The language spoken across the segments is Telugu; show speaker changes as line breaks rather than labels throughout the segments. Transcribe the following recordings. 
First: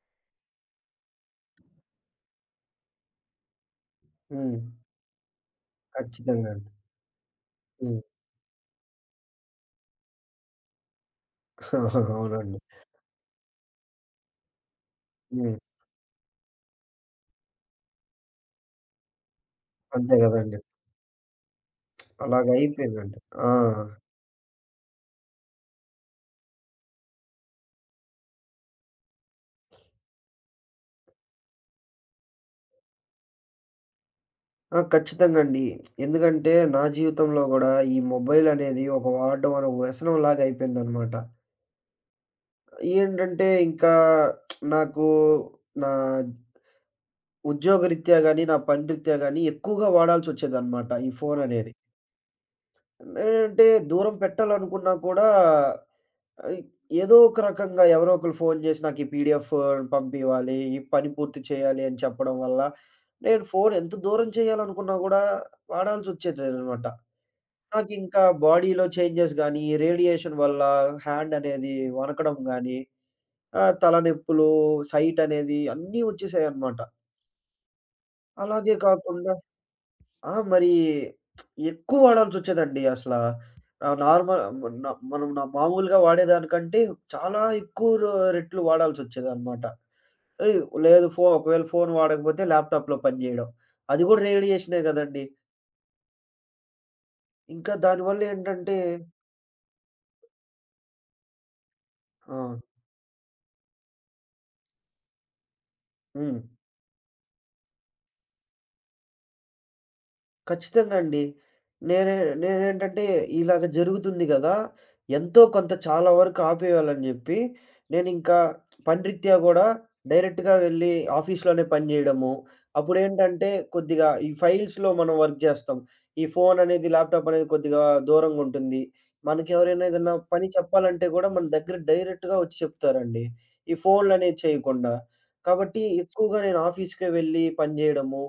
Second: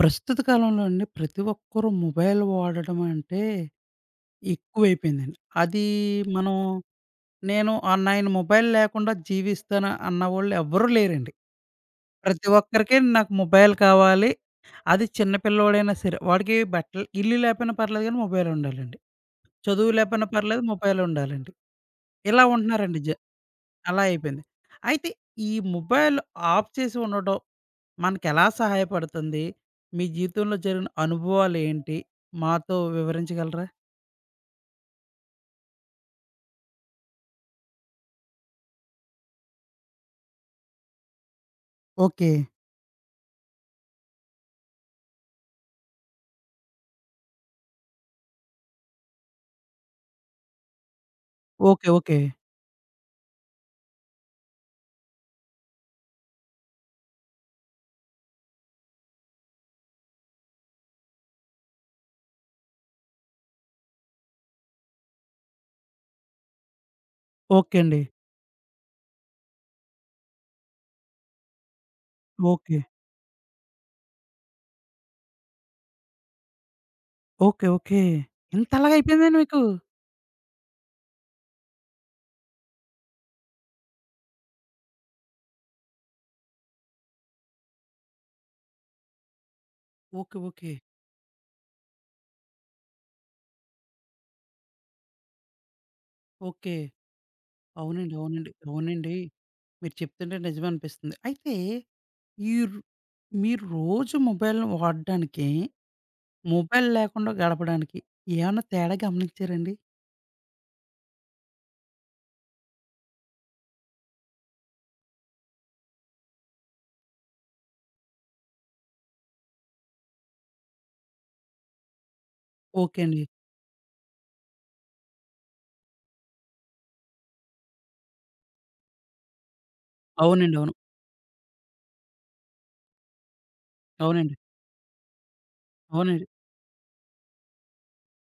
ప్రస్తుత కాలంలో అండి, ప్రతి ఒక్కరు మొబైల్ వాడడం అంటే
హ్మ్.
ఎక్కువైపోయిందండి. అది
ఖచ్చితంగా
మనం,
అండి.
నేను
హ్మ్.
9 మొబైల్ లేకుండా జీవిస్తాను అన్నవాళ్ళు ఎవ్వరూ లేరండి. ప్రతి
అవునండి.
ఒక్కరికి నాకు మొబైల్ కావాలి. అది చిన్న
హ్మ్.
పిల్లోడైనా సరే, వాడికి బట్టలు, ఇల్లు లేకపోయినా పర్లేదు కానీ మొబైల్ ఉండాలండి. చదువు
అంతే
లేకపోయినా
గదండీ.
పర్లేదు, మొబైల్ ఉండాలండి. ఇలా ఉంటున్నారండి
అలాగయిపోయిందండి. ఆ!
అలా అయిపోయింది. అయితే ఈ మొబైల్ ఆఫ్ చేసి ఉండడం మనకెలా సహాయపడుతుంది? మీ జీవితంలో జరిగిన అనుభవాలేంటి? మాతో వివరించగలరా?
ఆ! ఖచ్చితంగా అండి. ఎందుకంటే నా జీవితంలో గూడా ఈ మొబైలనేది ఒక వాడడం అనే వ్యసనంలాగా అయిపోయిందనమాట.
ఓకే.
ఏంటంటే ఇంకా నాకు నా ఉద్యోగరీత్యా గాని, నా పని రీత్యా గాని ఎక్కువగా వాడాల్సొచ్చేదనమాట ఈ ఫోననేది.
ఓకే. ఓకే.
అంటే దూరం పెట్టాలనుకున్నా కూడా ఆహ్, ఏదో ఒక రకంగా ఎవరో ఒకళ్ళు ఫోను చేసి నాకు ఈ పీడీఎఫ్ పంపివ్వాలి, ఈ పని పూర్తి చేయాలి అని చెప్పడం వల్ల, నేను ఫోను ఎంత దూరం చేయాలనుకున్నా కూడా వాడాల్సొచ్చేదనమాట.
ఓకే అండి.
నాకింకా బాడీలో చేంజెస్ గానీ, రేడియేషన్ వల్ల హ్యాండ్ అనేది వణకడం గానీ,
ఓకే.
తలనొప్పులు, సైట్ అనేది అన్నీ వచ్చేసాయనమాట.
ఓకే. ఓకే.
అలాగే
ఇంతలాగా
కాకుండా
అయిపోయిందండి మీకు?
ఆ! మరి ఎక్కువ వాడాల్సొచ్చేదండి అసల. నార్మల్ మనం మామూలుగా వాడేదానికంటే చాలా ఎక్కువ రెట్లు వాడాల్సొచ్చేదనమాట.
ఓకే.
ఏయ్!
ఓకే.
లేదు ఒకవేళ ఫోన్ వాడకపోతే ల్యాప్‌టాప్‌లో పని జేయడం. అది గూడా రేడియేషనే గదండీ.
ఓకే.
ఇంకా
అవునండి. అవునండి.
దానివల్లేంటంటే
అవునండి. మీరు చెప్తుంటే నిజమే అనిపిస్తుంది. అయితే ఈ
ఆ!
రు మీరు రోజు మొబైల్‌ని వాడడానికి,
హ్మ్.
మొబైల్ లేకుండా గడపడానికి ఏమన్నా తేడా గమనించారండి?
ఖచ్చితంగా అండి. నేనే నేనేంటంటే ఇలాగ జరుగుతుంది గదా! ఎంతో కొంత చాలా వరకు ఆపేయాలని జెప్పి, నేనింకా పనిరీత్యా గూడా డైరెక్ట్‌గా వెళ్లి ఆఫీస్‌లోనే పని జేయడము.
ఓకే అండి.
అప్పుడేంటంటే కొద్దిగా ఈ ఫైల్స్‌లో మనం వర్క్ జేస్తాం. ఈ ఫోన్ అనేది, ల్యాప్‌టాప్ అనేది కొద్దిగా దూరంగుంటుంది. మనకెవరైనా ఏదన్నా పని
అవునండి. అవును.
చెప్పాలంటే గూడా మన దగ్గర డైరెక్ట్‌గా ఒచ్చి చెప్తారండి. ఈ
అవునండి.
ఫోన్‌లనేవి చేయకుండా. కాబట్టి
అవునండి.
ఎక్కువగా నేను ఆఫీస్‌కే వెళ్ళి పని జేయడము.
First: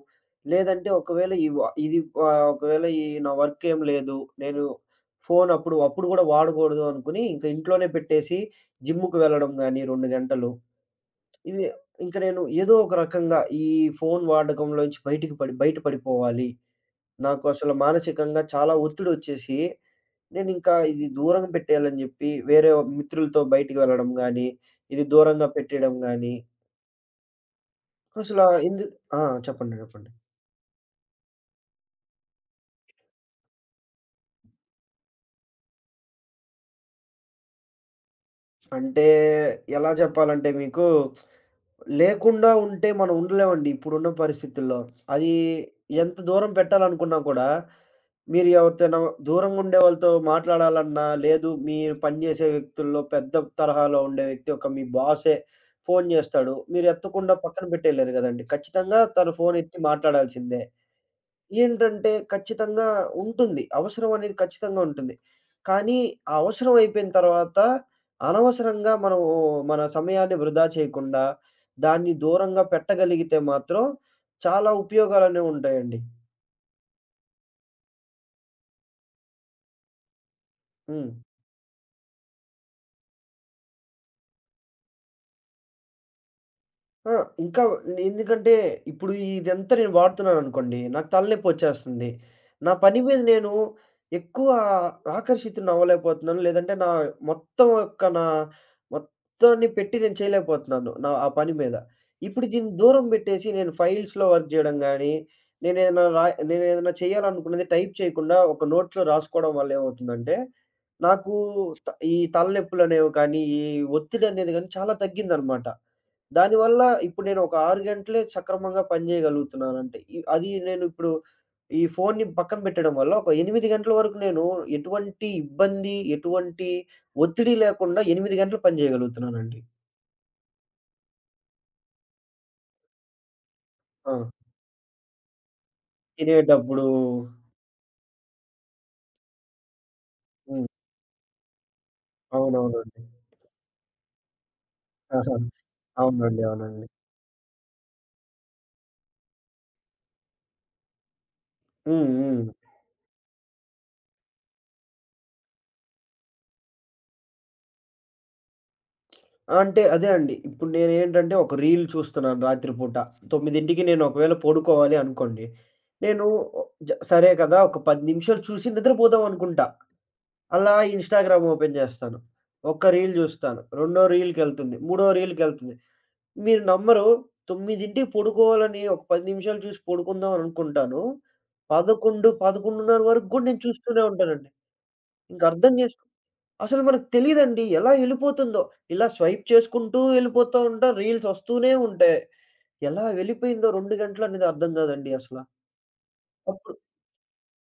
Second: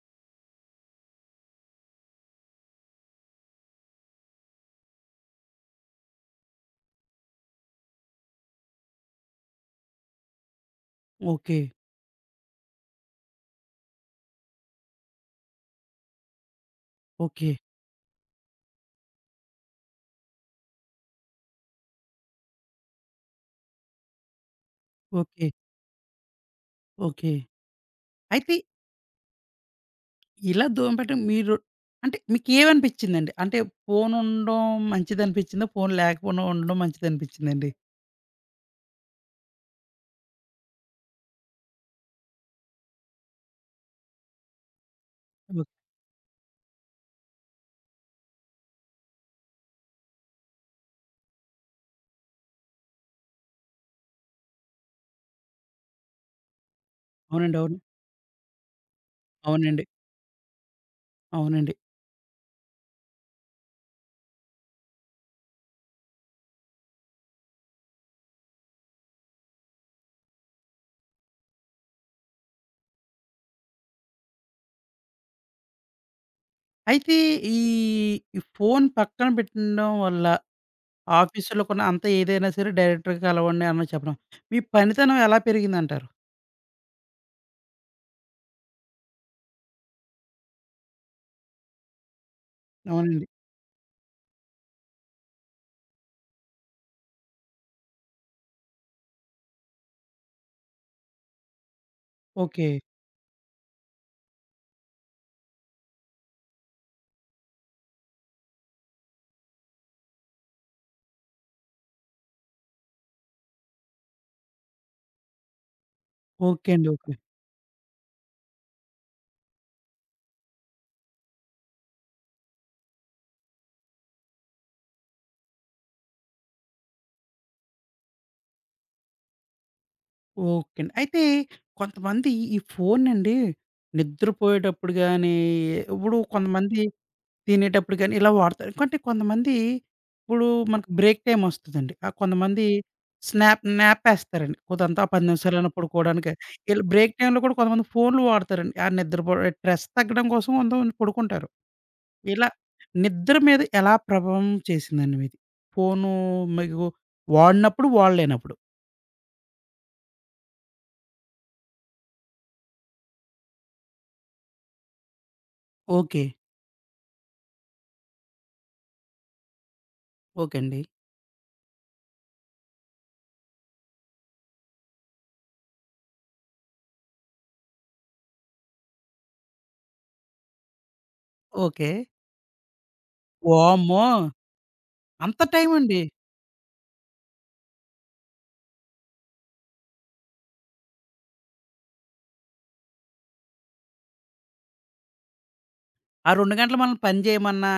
లేదంటే ఒకవేళ ఇవ ఇది ఒకవేళ ఈ నా వర్క్ ఏం లేదు. నేను ఫోను అప్పుడు అప్పుడు గూడా వాడకూడదు అనుకుని, ఇంక ఇంట్లోనే పెట్టేసి జిమ్‌కి వెళ్ళడం గానీ 2 గంటలు.
ఓకే.
ఇవి ఇంక నేను ఏదో ఒక రకంగా ఈ ఫోను వాడకంలోంచి బయట పడిపోవాలి. నాకు
ఓకే.
అసలు మానసికంగా చాలా ఒత్తిడొచ్చేసి, నేనింకా ఇది దూరం పెట్టేయాలని జెప్పి వేరే మిత్రులతో బయటికి వెళ్ళడం గానీ, ఇది దూరంగా
ఓకే.
పెట్టేయడం గానీ,
ఓకే.
అసల
అయితే
ఎందు ఆ! చెప్పండి. చెప్పండి.
ఇలా దూరం పెట్టడం మీరు, అంటే మీకేమనిపిచ్చిందండి? అంటే ఫోను ఉండడం మంచిదనిపిచ్చిందా? ఫోను లేకపోవడం, ఉండడం మంచిదనిపిచ్చిందండి?
అంటే ఎలా చెప్పాలంటే మీకు లేకుండా ఉంటే మనం ఉండలేమండి ఇప్పుడున్న పరిస్థితుల్లో. అది
ఓకే.
ఎంత దూరం పెట్టాలనుకున్నా కూడా, మీరు ఎవరితోనో దూరంగా ఉండే వాళ్ళతో మాట్లాడాలన్నా, లేదు మీరు పనిచేసే వ్యక్తుల్లో పెద్ద తరహాలో ఉండే వ్యక్తి ఒక మీ బాసే ఫోను చేస్తాడు. మీరు ఎత్తకుండా
అవునండి.
పక్కన
అవును.
పెట్టేయలేరు గదండీ. ఖచ్చితంగా తను ఫోనెత్తి
అవునండి.
మాట్లాడాల్సిందే.
అవునండి.
ఏంటంటే ఖచ్చితంగా ఉంటుంది. అవసరం అనేది ఖచ్చితంగా ఉంటుంది. కానీ ఆ అవసరం అయిపోయిన తర్వాత అనవసరంగా మనము మన సమయాన్ని వృధా చేయకుండా, దాన్ని దూరంగా పెట్టగలిగితే మాత్రం చాలా ఉపయోగాలనేవి ఉంటాయండి.
అయితే ఈ, ఈ ఫోను పక్కన పెట్టడం వల్ల
హ్మ్.
ఆఫీసులో కూడా అంత ఏదైనా సరే డైరెక్టర్‌గా కలవండి అని చెప్పడం, మీ పనితనం ఎలా పెరిగిందంటారు?
ఆ! ఇంకా ఎందుకంటే, ఇప్పుడు ఇదంతా నేను వాడుతున్నాననుకోండి, నాకు తలనొప్పొచ్చేస్తుంది. నా పని మీద
అవునండి.
నేను ఎక్కువ ఆకర్షితుడినవ్వలేకపోతున్నాను. లేదంటే నా మొత్తం యొక్క నా మొత్తాన్ని పెట్టి నేను చేయలేకపోతున్నాను. నా ఆ పని మీద. ఇప్పుడు
ఓకే.
దీన్ని దూరం పెట్టేసి నేను ఫైల్స్‌లో వర్క్ జేయడం గానీ, నేనేదైనా రా నేనేదైనా చేయాలనుకున్నది టైప్ చేయకుండా ఒక నోట్‌లో రాసుకోవడం వల్ల ఏమవుతుందంటే, నాకు ఈ తలనొప్పులనేవి కానీ, ఈ ఒత్తిడనేది గానీ చాలా తగ్గిందనమాట.
ఓకే
దానివల్ల
అండి. ఓకే.
ఇప్పుడు నేను ఒక 6 గంటలే సక్రమంగా పని చేయగలుగుతున్నానంటే. ఈ అది నేను ఇప్పుడు ఈ ఫోన్‌ని పక్కన పెట్టడం వల్ల ఒక 8 గంటల వరకు నేను ఎటువంటి ఇబ్బంది, ఎటువంటి ఒత్తిడి లేకుండా 8 గంటలు పని చేయగలుగుతున్నానండి.
ఓకే అండి. అయితే కొంతమంది ఈ ఫోనండి
ఆ!
నిద్రపోయేటప్పుడు గానీ, ఇప్పుడు కొంతమంది
తినేటప్పుడు
తినేటప్పుడు గానీ, ఇలా వాడతారు. అంటే కొంతమంది ఇప్పుడు
హ్మ్.
మనకు బ్రేక్ టైమ్ ఒస్తదండి. కొంతమంది
అవునవునండి.
స్నాప్ నాపేస్తారండి, కొదంతా 10
ఆహా!
నిమిషాలైనా పడుకోవడానికి.
అవునండి.
ఈళ్ళు
అవునండి.
బ్రేక్ టైమ్‌లో కూడా కొంతమంది ఫోన్లు వాడతారండి. ఆ నిద్రపో స్ట్రెస్ తగ్గడం కోసం కొంతమంది పడుకుంటారు.
హ్మ్. హ్మ్.
ఇలా నిద్ర మీద ఎలా ప్రభావం చేసిందండి మీది? ఫోను మీకు వాడినప్పుడు, వాడలేనప్పుడు.
అంటే అదే అండి. ఇప్పుడు నేనేంటంటే ఒక రీల్ చూస్తున్నాను రాత్రి పూట. 9కి నేను ఒకవేళ పడుకోవాలి అనుకోండి.
ఓకే.
నేను సరే కదా! ఒక 10 నిమిషాలు చూసి నిద్రపోదాం అనుకుంటా.
ఓకే
అలా
అండి.
ఇన్‌స్టాగ్రామ్ ఓపెన్ చేస్తాను. ఒక్క రీల్ చూస్తాను. రెండో రీల్‌కెళ్తుంది. మూడో రీల్‌కెళ్తుంది. మీరు నమ్మరు 9కి పడుకోవాలని ఒక 10 నిమిషాలు చూసి పడుకుందాం అని అనుకుంటాను.
ఓకే.
11, 11:30 వరకు గూడా నేను చూస్తూనే
వామ్మో!
ఉంటానండి.
అంత
ఇంక అర్థం
టైమండి?
చేసుకో అసలు మనకు తెలీదండి. ఎలా ఎళ్ళిపోతుందో. ఇలా స్వైప్ చేసుకుంటూ ఎళ్ళిపోతా ఉంటాం. రీల్స్ వస్తూనే ఉంటాయి. ఎలా వెళ్ళిపోయిందో 2 గంటలనేది అర్థం కాదండి అసల.
ఆ 2
అప్పుడు
గంటలు మనల్ని పని చేయమన్నా,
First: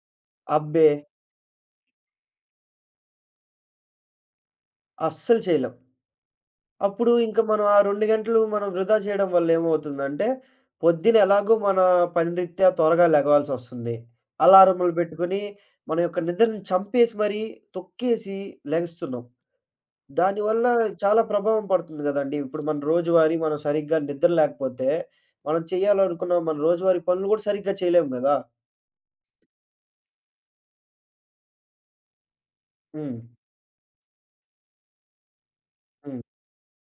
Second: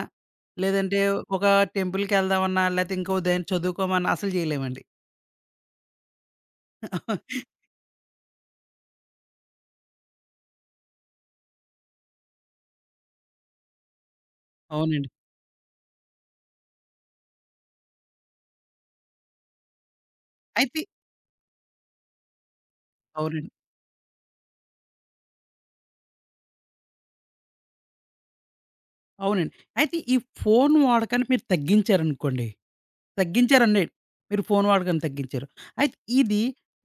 అబ్బే!
లేదంటే ఒక టెంపుల్‌కెళ్దామన్నా, లేతే ఇంకో దేని చదువుకోమన్నా అసలు చేయలేమండి.
అస్సలు చేయలేం. అప్పుడు ఇంక మనం ఆ 2 గంటలు మనం వృధా చేయడం వల్ల ఏమవుతుందంటే, పొద్దున ఎలాగో మన పని రీత్యా త్వరగా లెగవాల్సొస్తుంది. అలారంలు
అవునండి.
పెట్టుకొని, మన యొక్క నిద్రని చంపేసి మరీ, తొక్కేసి లెగస్తున్నాం. దానివల్ల
అయితే
చాలా ప్రభావం పడుతుంది గదండీ! ఇప్పుడు మన రోజువారీ
అవునండి.
మనం సరిగ్గా నిద్ర లేకపోతే, మనం చేయాలనుకున్న మన రోజువారీ పనులు గూడా సరిగ్గా చేయలేము గదా!
అవునండి. అయితే ఈ ఫోన్ వాడకాన్ని మీరు తగ్గించారనుకోండి,
హ్మ్.
తగ్గించారండి. మీరు ఫోన్ వాడకాన్ని తగ్గించారు. అయితే
హ్మ్.
ఇది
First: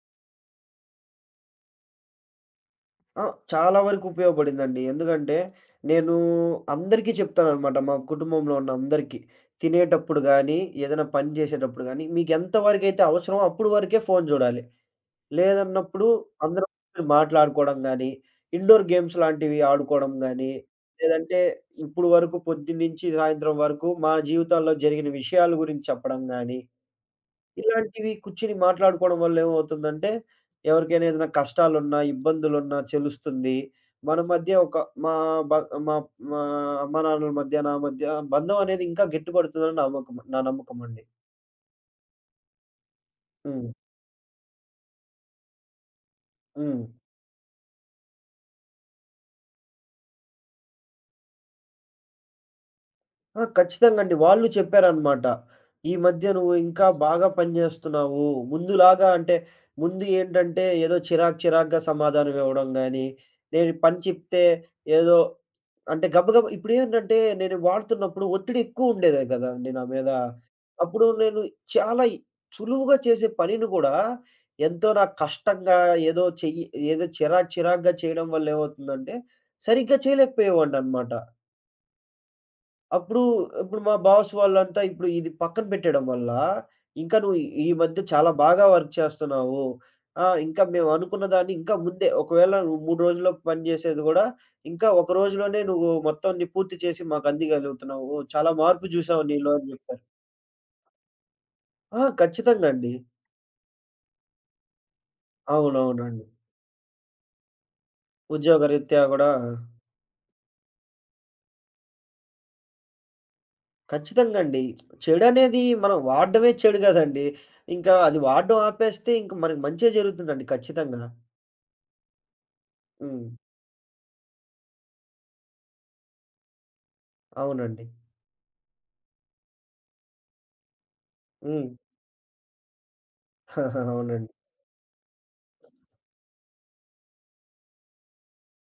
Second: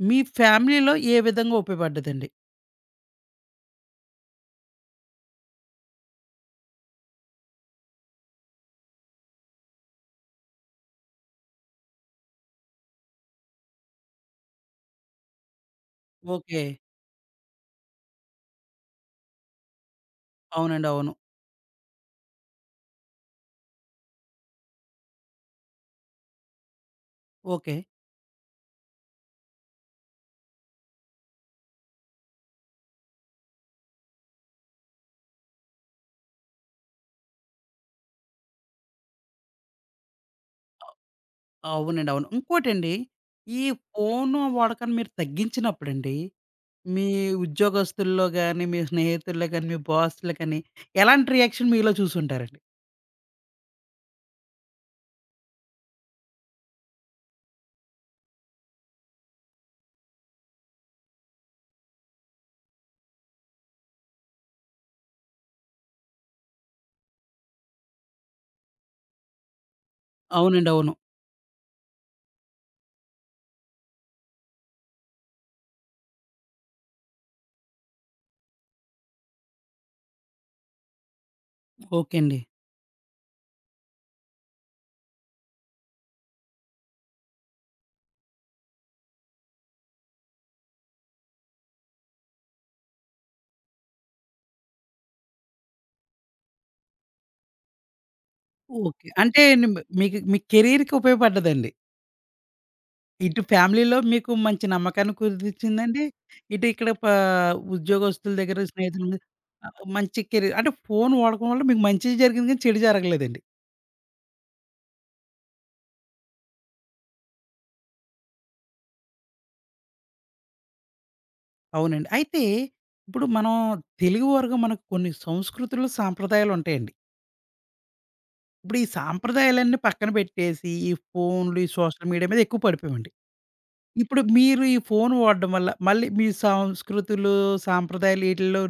మీ ఫ్యామిలీలో ఏ విధంగా ఉపయోగపడ్డదండి?
ఆ! చాలా వరకు ఉపయోగపడిందండి. ఎందుకంటే, నేను అందరికీ చెప్తాననమాట మా కుటుంబంలో ఉన్న అందరికీ. తినేటప్పుడు గానీ, ఏదైనా పని జేసేటప్పుడు గానీ, మీకెంత వరకైతే అవసరమో అప్పుడు వరకే ఫోను జూడాలి. లేదన్నప్పుడు
ఓకే.
అందరం మాట్లాడుకోవడం గాని, ఇండోర్ గేమ్స్ లాంటివి ఆడుకోవడం గాని,
అవునండి. అవును.
లేదంటే ఇప్పుడు వరకు పొద్దున్నుంచి సాయంత్రం వరకు మన జీవితాల్లో జరిగిన విషయాల గురించి చెప్పడం గాని,
ఓకే.
ఇలాంటివి కూర్చొని మాట్లాడుకోవడం వల్ల ఏమవుతుందంటే, ఎవరికైనా ఏదైనా కష్టాలున్నా, ఇబ్బందులున్నా తెలుస్తుంది. మన మధ్య ఒక మా బ మా మా అమ్మానాన్నల మధ్య, నా మధ్య బంధం అనేది ఇంకా గట్టిపడుతుందని నా నమ్మకమండి.
అవునండి. అవును. ఇంకోటండి, ఈ
హ్మ్.
ఫోను వాడకాన్ని మీరు తగ్గించినప్పుడండి
హ్మ్.
మీ ఉద్యోగస్తుల్లో గాని, మీ స్నేహితుల్లో గాని, మీ బాస్‌లు కానీ, ఎలాంటి రియాక్షన్ మీలో చూసుంటారండి?
ఆ! ఖచ్చితంగా అండి. వాళ్ళు చెప్పారనమాట. "ఈ మధ్య నువ్వు ఇంకా బాగా పని జేస్తున్నావు. ముందులాగా" అంటే ముందు ఏంటంటే ఏదో చిరాకు చిరాకుగా సమాధానం ఇవ్వడం గానీ, నేను పని చెప్తే ఏదో అంటే గబగబా ఇప్పుడేంటంటే నేను వాడుతున్నప్పుడు ఒత్తిడి ఎక్కువుండేదే గదండీ నా మీద.
అవునండి. అవును.
అప్పుడు నేను చాలా సులువుగా చేసే పనిని గూడా ఎంతో నాకు కష్టంగా ఏదో చెయ్యి ఏదో చిరాకు చిరాకుగా చేయడం వల్ల ఏమవుతుందంటే సరిగ్గా చేయలేకపోయేవాడిననమాట.
ఓకే అండి.
అప్పుడు, ఇప్పుడు మా బాస్ వాళ్ళంతా ఇప్పుడు ఇది పక్కన పెట్టేయడం వల్ల, ఇంకా నువ్వు ఈ ఈ మధ్య చాలా బాగా వర్క్ చేస్తున్నావు. ఆ! ఇంకా మేము అనుకున్న దాన్ని ఇంకా ముందే ఒకవేళ నువ్వు 3 రోజుల్లో పని చేసేది గూడా, ఇంకా ఒక రోజులోనే నువ్వు మొత్తం నీ పూర్తి చేసి మాకు అందియగలుగుతున్నావు. చాలా మార్పు
ఓకే.
చూసావు
అంటే
నీలో అని
నిమ్
జెప్పారు.
మీకు మీ కెరీర్‌కి ఉపయోగపడ్డదండి.
ఆ! ఖచ్చితంగా అండి.
ఇటు ఫ్యామిలీలో మీకు మంచి నమ్మకాన్ని కుదిర్చిందండి.
అవునవునండి.
ఇటు ఇక్కడ ఉద్యోగస్తుల దగ్గర,
ఉద్యోగరీత్యా
స్నేహితుల మీద,
గూడా
మంచి కెరీర్, అంటే ఫోను వాడకం వల్ల మీకు మంచి జరిగింది కానీ, చెడు జరగలేదండి.
ఖచ్చితంగా అండి. చెడనేది మనం వాడడమే చెడు గదండీ! ఇంకా అది వాడడం ఆపేస్తే ఇంక మనకి మంచే జరుగుతుందండి ఖచ్చితంగా.
అవునండి. అయితే ఇప్పుడు
హ్మ్.
మనం తెలుగు వారుగా మనకు కొన్ని సంస్కృతులు, సాంప్రదాయాలుంటాయండి.
అవునండి.
ఇప్పుడు ఈ సాంప్రదాయాలన్నీ పక్కన పెట్టేసి, ఈ ఫోన్‌లు,
హ్మ్.
ఈ సోషల్ మీడియా మీద ఎక్కువ పడిపోయామండి. ఇప్పుడు
అవునండి.
మీరు ఈ ఫోన్ వాడడం వల్ల, మళ్ళీ మీ సంస్కృతులు, సాంప్రదాయాలు ఈటిల్లో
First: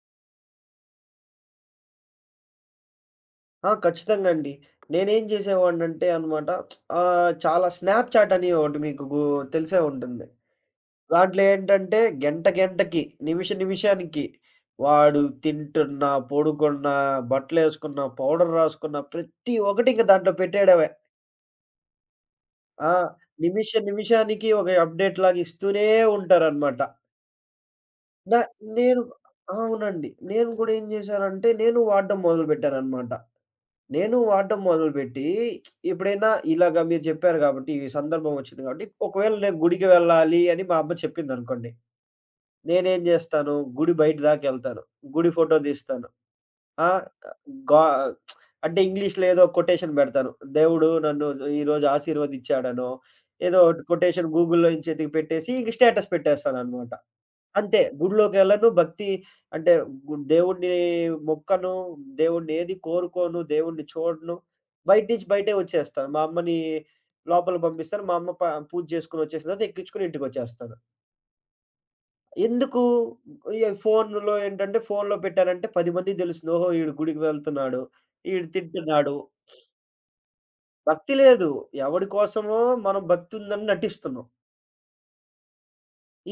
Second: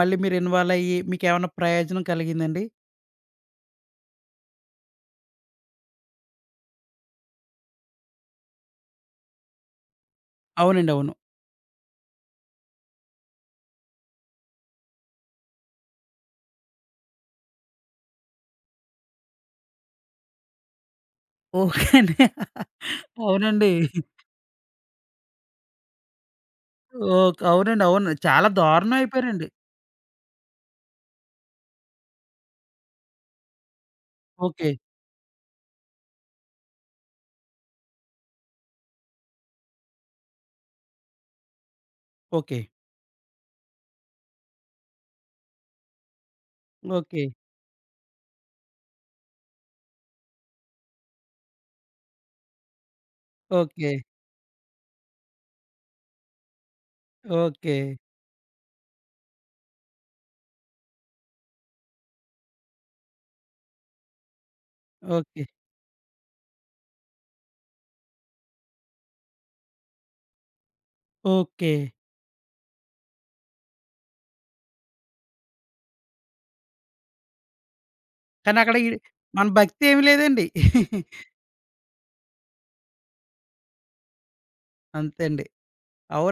మళ్ళీ మీరు ఇన్వాల్వ్ అయ్యి, మీకేమన్నా ప్రయోజనం కలిగిందండి?
ఆ! ఖచ్చితంగా అండి. నేనేం చేసేవాడినంటే అనమాట చాలా స్నాప్‌చాట్ అని ఒకటి మీకు తెలిసే ఉంటుంది.
అవునండి. అవును.
దాంట్లో ఏంటంటే గంట గంటకి, నిమిష నిమిషానికి వాడు తింటున్న, పడుకున్న, బట్టలేసుకున్న, పౌడర్ రాసుకున్న ప్రతి ఒక్కటి ఇంక దాంట్లో పెట్టేయడమే.
ఓకే అండి.
ఆ!
అవునండి.
నిమిష నిమిషానికి ఒక అప్‌డేట్‌లాగా ఇస్తూనే ఉంటారనమాట.
ఓకే. అవునండి. అవును.
న
చాలా దారుణం
నేను
అయిపోయారండి.
అవునండి. నేను కూడా ఏం చేశానంటే నేను వాడడం మొదలుపెట్టాననమాట. నేను వాడడం
ఓకే.
మొదలుపెట్టి ఎప్పుడైనా ఇలాగ మీరు చెప్పారు కాబట్టి, ఈ సందర్భం వచ్చింది కాబట్టి, ఒకవేళ నేను గుడికి వెళ్ళాలి అని మా అమ్మ చెప్పిందనుకోండి.
ఓకే.
నేనేం జేస్తాను, గుడి బయట దాకెళ్తాను. గుడి ఫోటో తీస్తాను. ఆ!
ఓకే.
గా అంటే ఇంగ్లీష్‌లో ఏదో కొటేషన్ పెడతాను. దేవుడు నన్ను ఈరోజు ఆశీర్వదించాడనో, ఏదో ఒకటి
ఓకే.
కొటేషన్ గూగుల్‌లో నుంచి ఎతికి పెట్టేసి ఇంక స్టేటస్ పెట్టేస్తాననమాట.
ఓకే.
అంతే. గుడిలోకెళ్ళను. భక్తి అంటే దేవుడిని మొక్కను, దేవుడిని ఏది కోరుకోను, దేవుడిని చూడను. బయట నుంచి
ఓకే.
బయటే వచ్చేస్తాను. మా అమ్మని లోపలికి పంపిస్తాను. మా అమ్మ పూజ చేసుకొని వచ్చేసిన తర్వాత ఎక్కించుకొని ఇంటికొచ్చేస్తాను.
ఓకే.
ఎందుకు ఈ ఫోనులో ఏంటంటే ఫోనులో పెట్టానంటే 10 మందికి తెలుస్తుంది. ఓహో! ఈడు గుడికి వెళ్తున్నాడు. ఈడు
కానీ అక్కడ ఈ
తింటున్నాడు.
మన భక్తి ఏమి లేదండి.
భక్తి లేదు. ఎవడి కోసమో మనం భక్తి ఉందని నటిస్తున్నాం.
అంతే అండి.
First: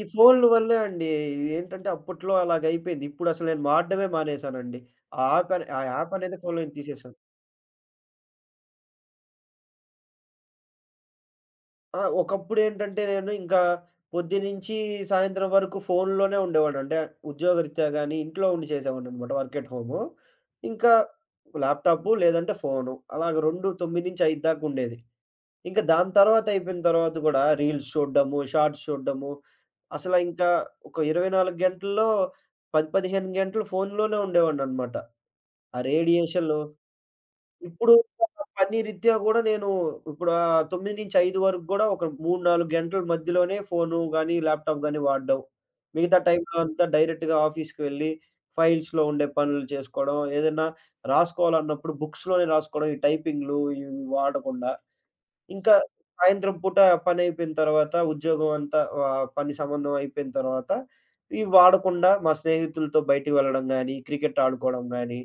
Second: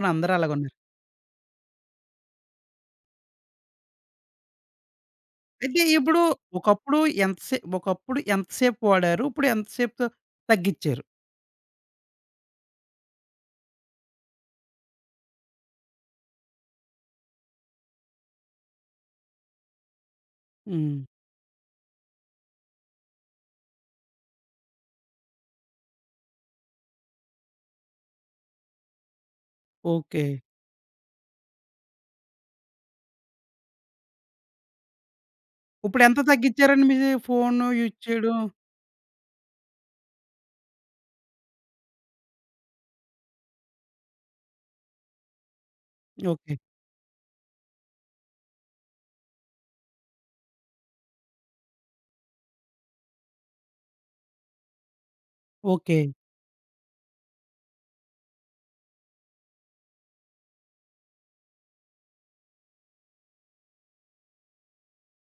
ఈ
అందరూ
ఫోన్‌లు వల్లే
అలాగున్నారు.
అండి. ఇది ఏంటంటే అప్పట్లో అలాగయిపోయింది. ఇప్పుడసలు నేను వాడడమే మానేశానండి. ఆ
అయితే
యాప్
ఇప్పుడు
అనేది ఫోన్‌లో నుంచి
ఒకప్పుడు
తీసేశాను.
ఒకప్పుడు ఎంతసేపు వాడారు? ఇప్పుడు ఎంతసేపుతో తగ్గిచ్చారు?
ఆ! ఒకప్పుడేంటంటే నేను ఇంకా పొద్దున్నుంచి సాయంత్రం వరకు ఫోన్‌లోనే ఉండేవాడిని. అంటే ఉద్యోగరీత్యా గాని, ఇంట్లో ఉండి చేసేవాడిననమాట వర్క్ ఎట్ హోము. ఇంకా
హ్మ్.
ల్యాప్‌టాపు లేదంటే ఫోను. అలాగ 2 9-5 దాకా ఉండేది. ఇంక దాని తర్వాత అయిపోయిన తర్వాత గూడా రీల్స్ చూడ్డము, షార్ట్స్ చూడ్డము, అసల
ఓకే.
ఇంకా ఒక 24 గంటల్లో 10, 15 గంటలు ఫోనులోనే ఉండేవాడిననమాట. ఆ
ఇప్పుడెంత
రేడియేషన్‌లో
తగ్గిచ్చారండి మీ ఫోను
ఇప్పుడు
యూజ్ చేయడం?
పని రీత్యా గూడా నేను ఇప్పుడు 9-5 వరకు గూడా ఒక 3, 4 గంటల మధ్యలోనే ఫోను గానీ, ల్యాప్‌టాప్ గానీ వాడడం. మిగతా
ఓకే.
టైంలో అంతా డైరెక్ట్‌గా ఆఫీస్‌కి వెళ్ళి ఫైల్స్‌లో ఉండే పనులు చేసుకోవడం, ఏదైనా రాసుకోవాలన్నప్పుడు బుక్స్‌లోనే రాసుకోవడం, ఈ టైపింగ్‌లు ఇవి వాడకుండా. ఇంకా
ఓకే.
సాయంత్రం పూట పనైపోయిన తర్వాత, ఉద్యోగం అంతా పని సంబంధం అయిపోయిన తర్వాత, ఇవి వాడకుండా మా స్నేహితులతో బయటికి వెళ్ళడం గానీ, క్రికెట్ ఆడుకోవడం గానీ,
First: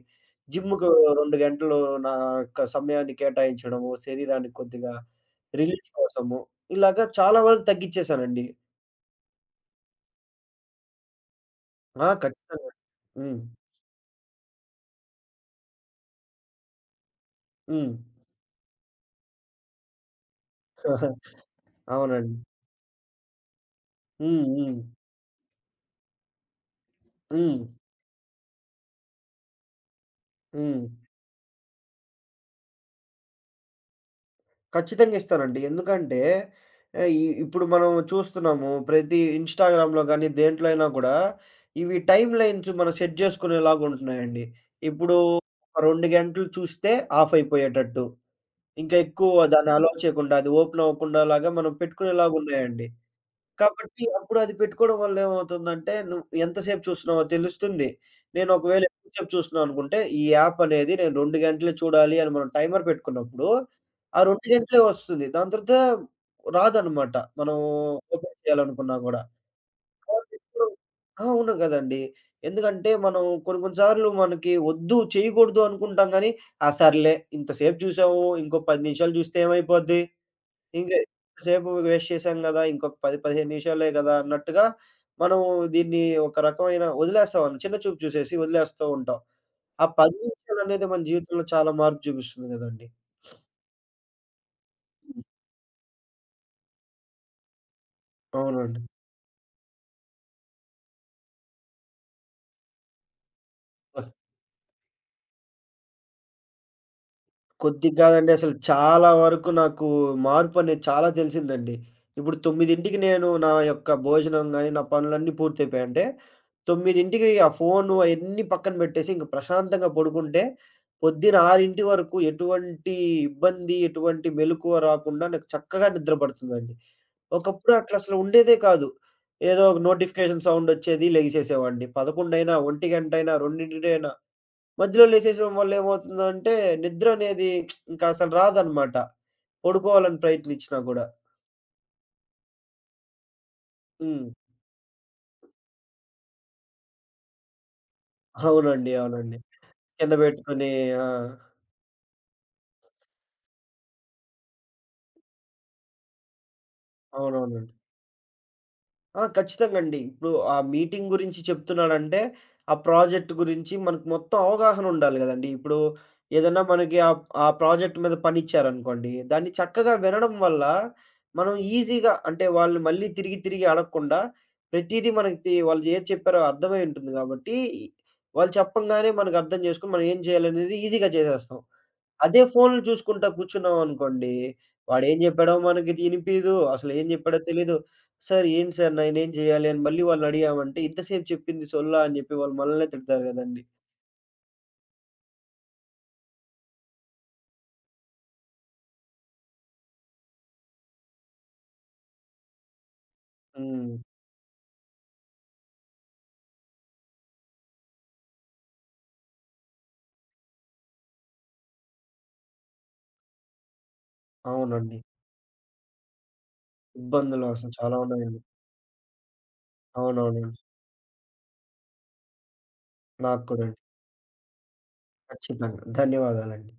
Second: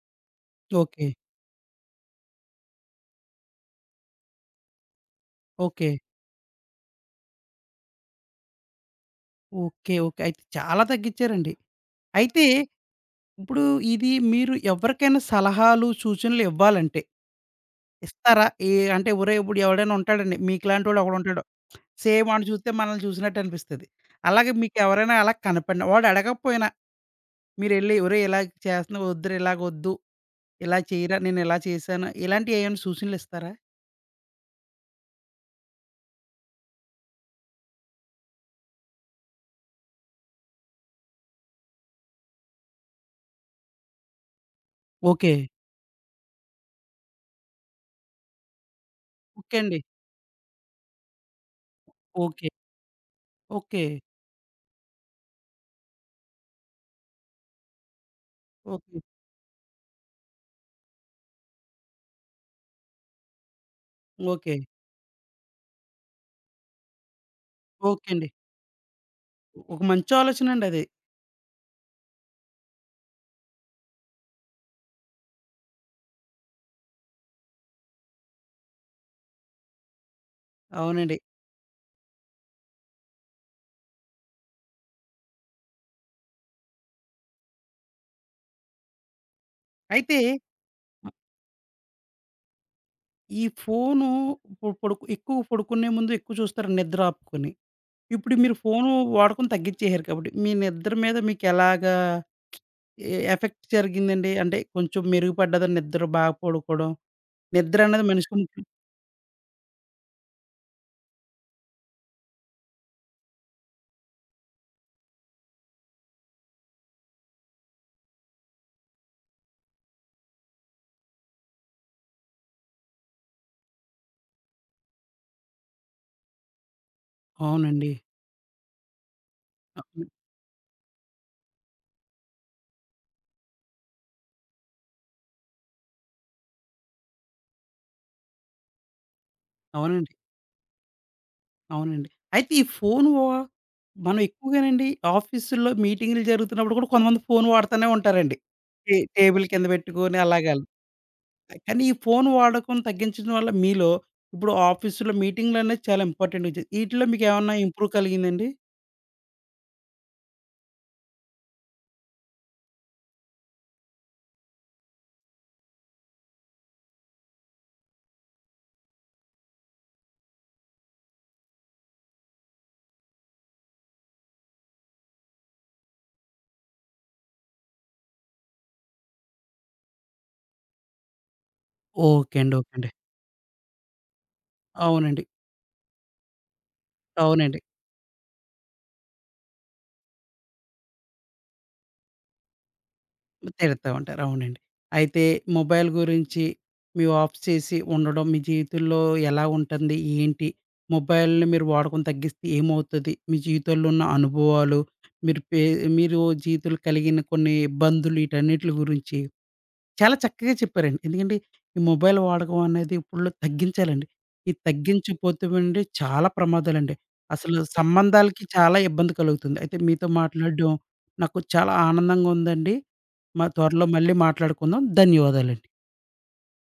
జిమ్‌కు
ఓకే.
2 గంటలు నా యొక్క సమయాన్ని కేటాయించడము, శరీరానికి కొద్దిగా
ఓకే.
రిలీఫ్ కోసము, ఇలాగా చాలా వరకు తగ్గిచ్చేశానండి.
ఓకే. ఓకే. అయితే చాలా తగ్గిచ్చారండి.
ఆ!
అయితే
ఖచ్చితంగా. హ్మ్.
ఇప్పుడు ఇది మీరు ఎవరికైనా సలహాలు, సూచనలు ఇవ్వాలంటే
హ్మ్.
ఇస్తారా? అంటే ఒరేయ్! ఇప్పుడు ఎవడైనా ఉంటాడండి, మీకులాంటోడు ఒకడుంటాడు. సేమ్
అవునండి.
వాడిని చూస్తే మనల్ని చూసినట్టు అనిపిస్తది.
హ్మ్.
అలాగే
హ్మ్.
మీకెవరైనా అలా కనపడిన వాడు అడగకపోయినా
హ్మ్.
మీరెళ్లి, "ఒరేయ్! ఇలా చేస్తున్నావు, వద్దురా ఇలాగొద్దు. ఇలా
హ్మ్.
చేయరా, నేనిలా చేశాను." ఇలాంటివి ఏమైనా సూచనలిస్తారా?
ఖచ్చితంగా ఇస్తానండి. ఎందుకంటే ఆహ్, ఇ ఇప్పుడు మనం చూస్తున్నాము ప్రతి ఇన్‌స్టాగ్రామ్‌లో గాని, దేంట్లో అయినా కూడా ఇవి టైమ్ లైన్స్ మనం సెట్ చేసుకునేలాగా ఉంటున్నాయండి. ఇప్పుడు
ఓకే.
ఒక 2 గంటలు చూస్తే ఆఫ్ అయిపోయేటట్టు. ఇంకా ఎక్కువ
ఓకే
దాన్ని
అండి.
అలో చేయకుండా అది ఓపెన్ అవ్వకుండా లాగా మనం పెట్టుకునేలాగా
ఓకే.
ఉన్నాయండి.
ఓకే.
కాబట్టి అప్పుడు అది పెట్టుకోవడం వల్ల ఏమవుతుందంటే, నువ్వు ఎంత సేపు చూస్తున్నావో తెలుస్తుంది. నేను ఒకవేళ
ఓకే.
ఎక్కువ సేపు చూస్తున్నాననుకుంటే, ఈ యాప్ అనేది నేను 2 గంటలే చూడాలి అని మనం టైమర్ పెట్టుకున్నప్పుడు, ఆ 2
ఓకే.
గంటలే వస్తుంది. దాని తర్వాత రాదనమాట. మనం
ఓకే అండి.
ఓపెన్ చేయాలనుకున్నా గూడా.
ఒక మంచి
కాబట్టి ఇప్పుడు
ఆలోచనండి అది.
ఆ! అవును గదండీ. ఎందుకంటే మనం కొన్ని కొన్ని సార్లు మనకి వద్దు చేయకూడదు అనుకుంటాం గానీ, ఆ! సర్లే ఇంత సేపు చూసాము ఇంకో 10 నిమిషాలు చూస్తే ఏమైపోద్ది? ఇంక
అవునండి.
సేపు వేస్ట్ చేశాం గదా! ఇంకొక 10, 15 నిమిషాలే గదా! అన్నట్టుగా మనము దీన్ని ఒక రకమైన వదిలేస్తామని చిన్న చూపు చూసేసి వదిలేస్తూ ఉంటాం. ఆ 10
అయితే
నిమిషాలనేది మన జీవితంలో చాలా మార్పు చూపిస్తుంది గదండీ!
ఈ ఫోను ఇప్పుడు
హ్మ్.
ఎక్కువ పడుకునే ముందు ఎక్కువ చూస్తారు నిద్ర ఆపుకొని. ఇప్పుడు మీరు
అవునండి.
ఫోను వాడకం తగ్గిచ్చేసారు కాబట్టి మీ నిద్ర మీద మీకెలాగా ఎఫెక్ట్ జరిగిందండి? అంటే కొంచెం మెరుగుపడ్డదా నిద్ర, బాగా పడుకోవడం? నిద్ర
కొద్దిగా
అనేది
కాదండి.
మనిషికి
అసలు
ముఖ్యం.
చాలా వరకు నాకు మార్పనేది చాలా తెలిసిందండి. ఇప్పుడు 9కి నేను నా యొక్క భోజనం గాని, నా పనులన్నీ పూర్తయిపోయాయంటే, 9కి ఆ ఫోను అయన్నీ పక్కన పెట్టేసి ఇంక ప్రశాంతంగా పడుకుంటే, పొద్దున 6 వరకు ఎటువంటి ఇబ్బంది, ఎటువంటి మెలకువ రాకుండా నాకు చక్కగా నిద్ర పడుతుందండి. ఒకప్పుడు
అవునండి.
అట్లా అసలు ఉండేదే కాదు. ఏదో ఒక
అ
నోటిఫికేషన్ సౌండొచ్చేది లెగిసేసేవాడిని. 11 అయినా, 1 గంటైనా, 2 మధ్యలో లేసేయడం వల్ల ఏమవుతుందంటే నిద్ర అనేది ఇంకా అసలు రాదనమాట.
అవునండి.
పడుకోవాలని ప్రయత్నించినా గూడా.
అవునండి. అయితే ఈ ఫోను వ మనం
హ్మ్.
ఎక్కువగానండి ఆఫీసుల్లో మీటింగులు జరుగుతున్నప్పుడు కూడా కొంతమంది ఫోను వాడతానే ఉంటారండి.
అవునండి. అవునండి.
టేబుల్ కింద
కింద
పెట్టుకొని అలాగని.
బెట్టుకొని. ఆ!
కానీ ఈ ఫోను వాడకం తగ్గించడం వల్ల మీలో, ఇప్పుడు ఆఫీసులో మీటింగులనేవి చాలా ఇంపార్టెంట్ విషయం. ఈటిల్లో మీకేమన్నా
అవునవును.
ఇంప్రూవ్ కలిగిందండి?
ఆ! ఖచ్చితంగా అండి. ఇప్పుడు ఆ మీటింగ్ గురించి చెప్తున్నాడంటే, ఆ ప్రాజెక్ట్ గురించి మనకు మొత్తం అవగాహన ఉండాలి గదండీ. ఇప్పుడు ఏదన్నా మనకి ఆ ఆ ప్రాజెక్ట్ మీద పనిచ్చారనుకోండి, దాన్ని చక్కగా వినడం వల్ల మనం ఈజీగా అంటే వాళ్ళు మళ్ళీ తిరిగి తిరిగి అడగకుండా ప్రతీదీ మనకి వాళ్ళు ఏది చెప్పారో అర్థమై ఉంటుంది గాబట్టి, వాళ్ళు చెప్పంగానే మనకు అర్థం జేసుకొని మనం ఏం జేయాలనేది ఈజీగా చేసేస్తాం.
ఓకే
అదే
అండి. ఓకే
ఫోన్‌లు
అండి.
చూసుకుంటా కూర్చున్నామనుకోండి, వాడేం
అవునండి.
చెప్పాడో మనకి ఇనిపియదు. అసలేం చెప్పాడో
అవునండి.
తెలీదు. "సార్ ఏంటి సార్ నేనేం చేయాలి?" అని మళ్ళీ వాళ్ళనడిగామంటే, ఇంతసేపు చెప్పింది సొల్లా అని చెప్పి వాళ్ళు మనల్నే తిడతారు గదండీ!
తిడతా ఉంటారు. అవునండి. అయితే మొబైల్ గురించి మీరు ఆఫ్ చేసి ఉండడం మీ జీవితంలో ఎలా ఉంటుంది? ఏంటి? మొబైల్‌ని మీరు వాడకం తగ్గిస్తే ఏమవుతది? మీ జీవితంలో
హ్మ్.
ఉన్న అనుభవాలు, మీరు పే మీరు జీవితంలో కలిగిన కొన్ని ఇబ్బందులు, వీటన్నిట్లి గురించి చాలా చక్కగా చెప్పారండి. ఎందుకంటే ఈ మొబైల్ వాడకం అనేది ఇప్పుడులో తగ్గించాలండి. ఈ
అవునండి.
తగ్గించపోతేవండి చాలా ప్రమాదాలండి.
ఇబ్బందులు
అసలు
అసలు చాలా ఉన్నాయండి.
సంబంధాలకి చాలా ఇబ్బంది కలుగుతుంది. అయితే మీతో
అవునవునండి.
మాట్లాడడం నాకు చాలా ఆనందంగా ఉందండి.
నాకు
మా
కూడా అండి.
త్వరలో మళ్ళీ మాట్లాడుకుందాం. ధన్యవాదాలండి.
ఖచ్చితంగా. ధన్యవాదాలండి.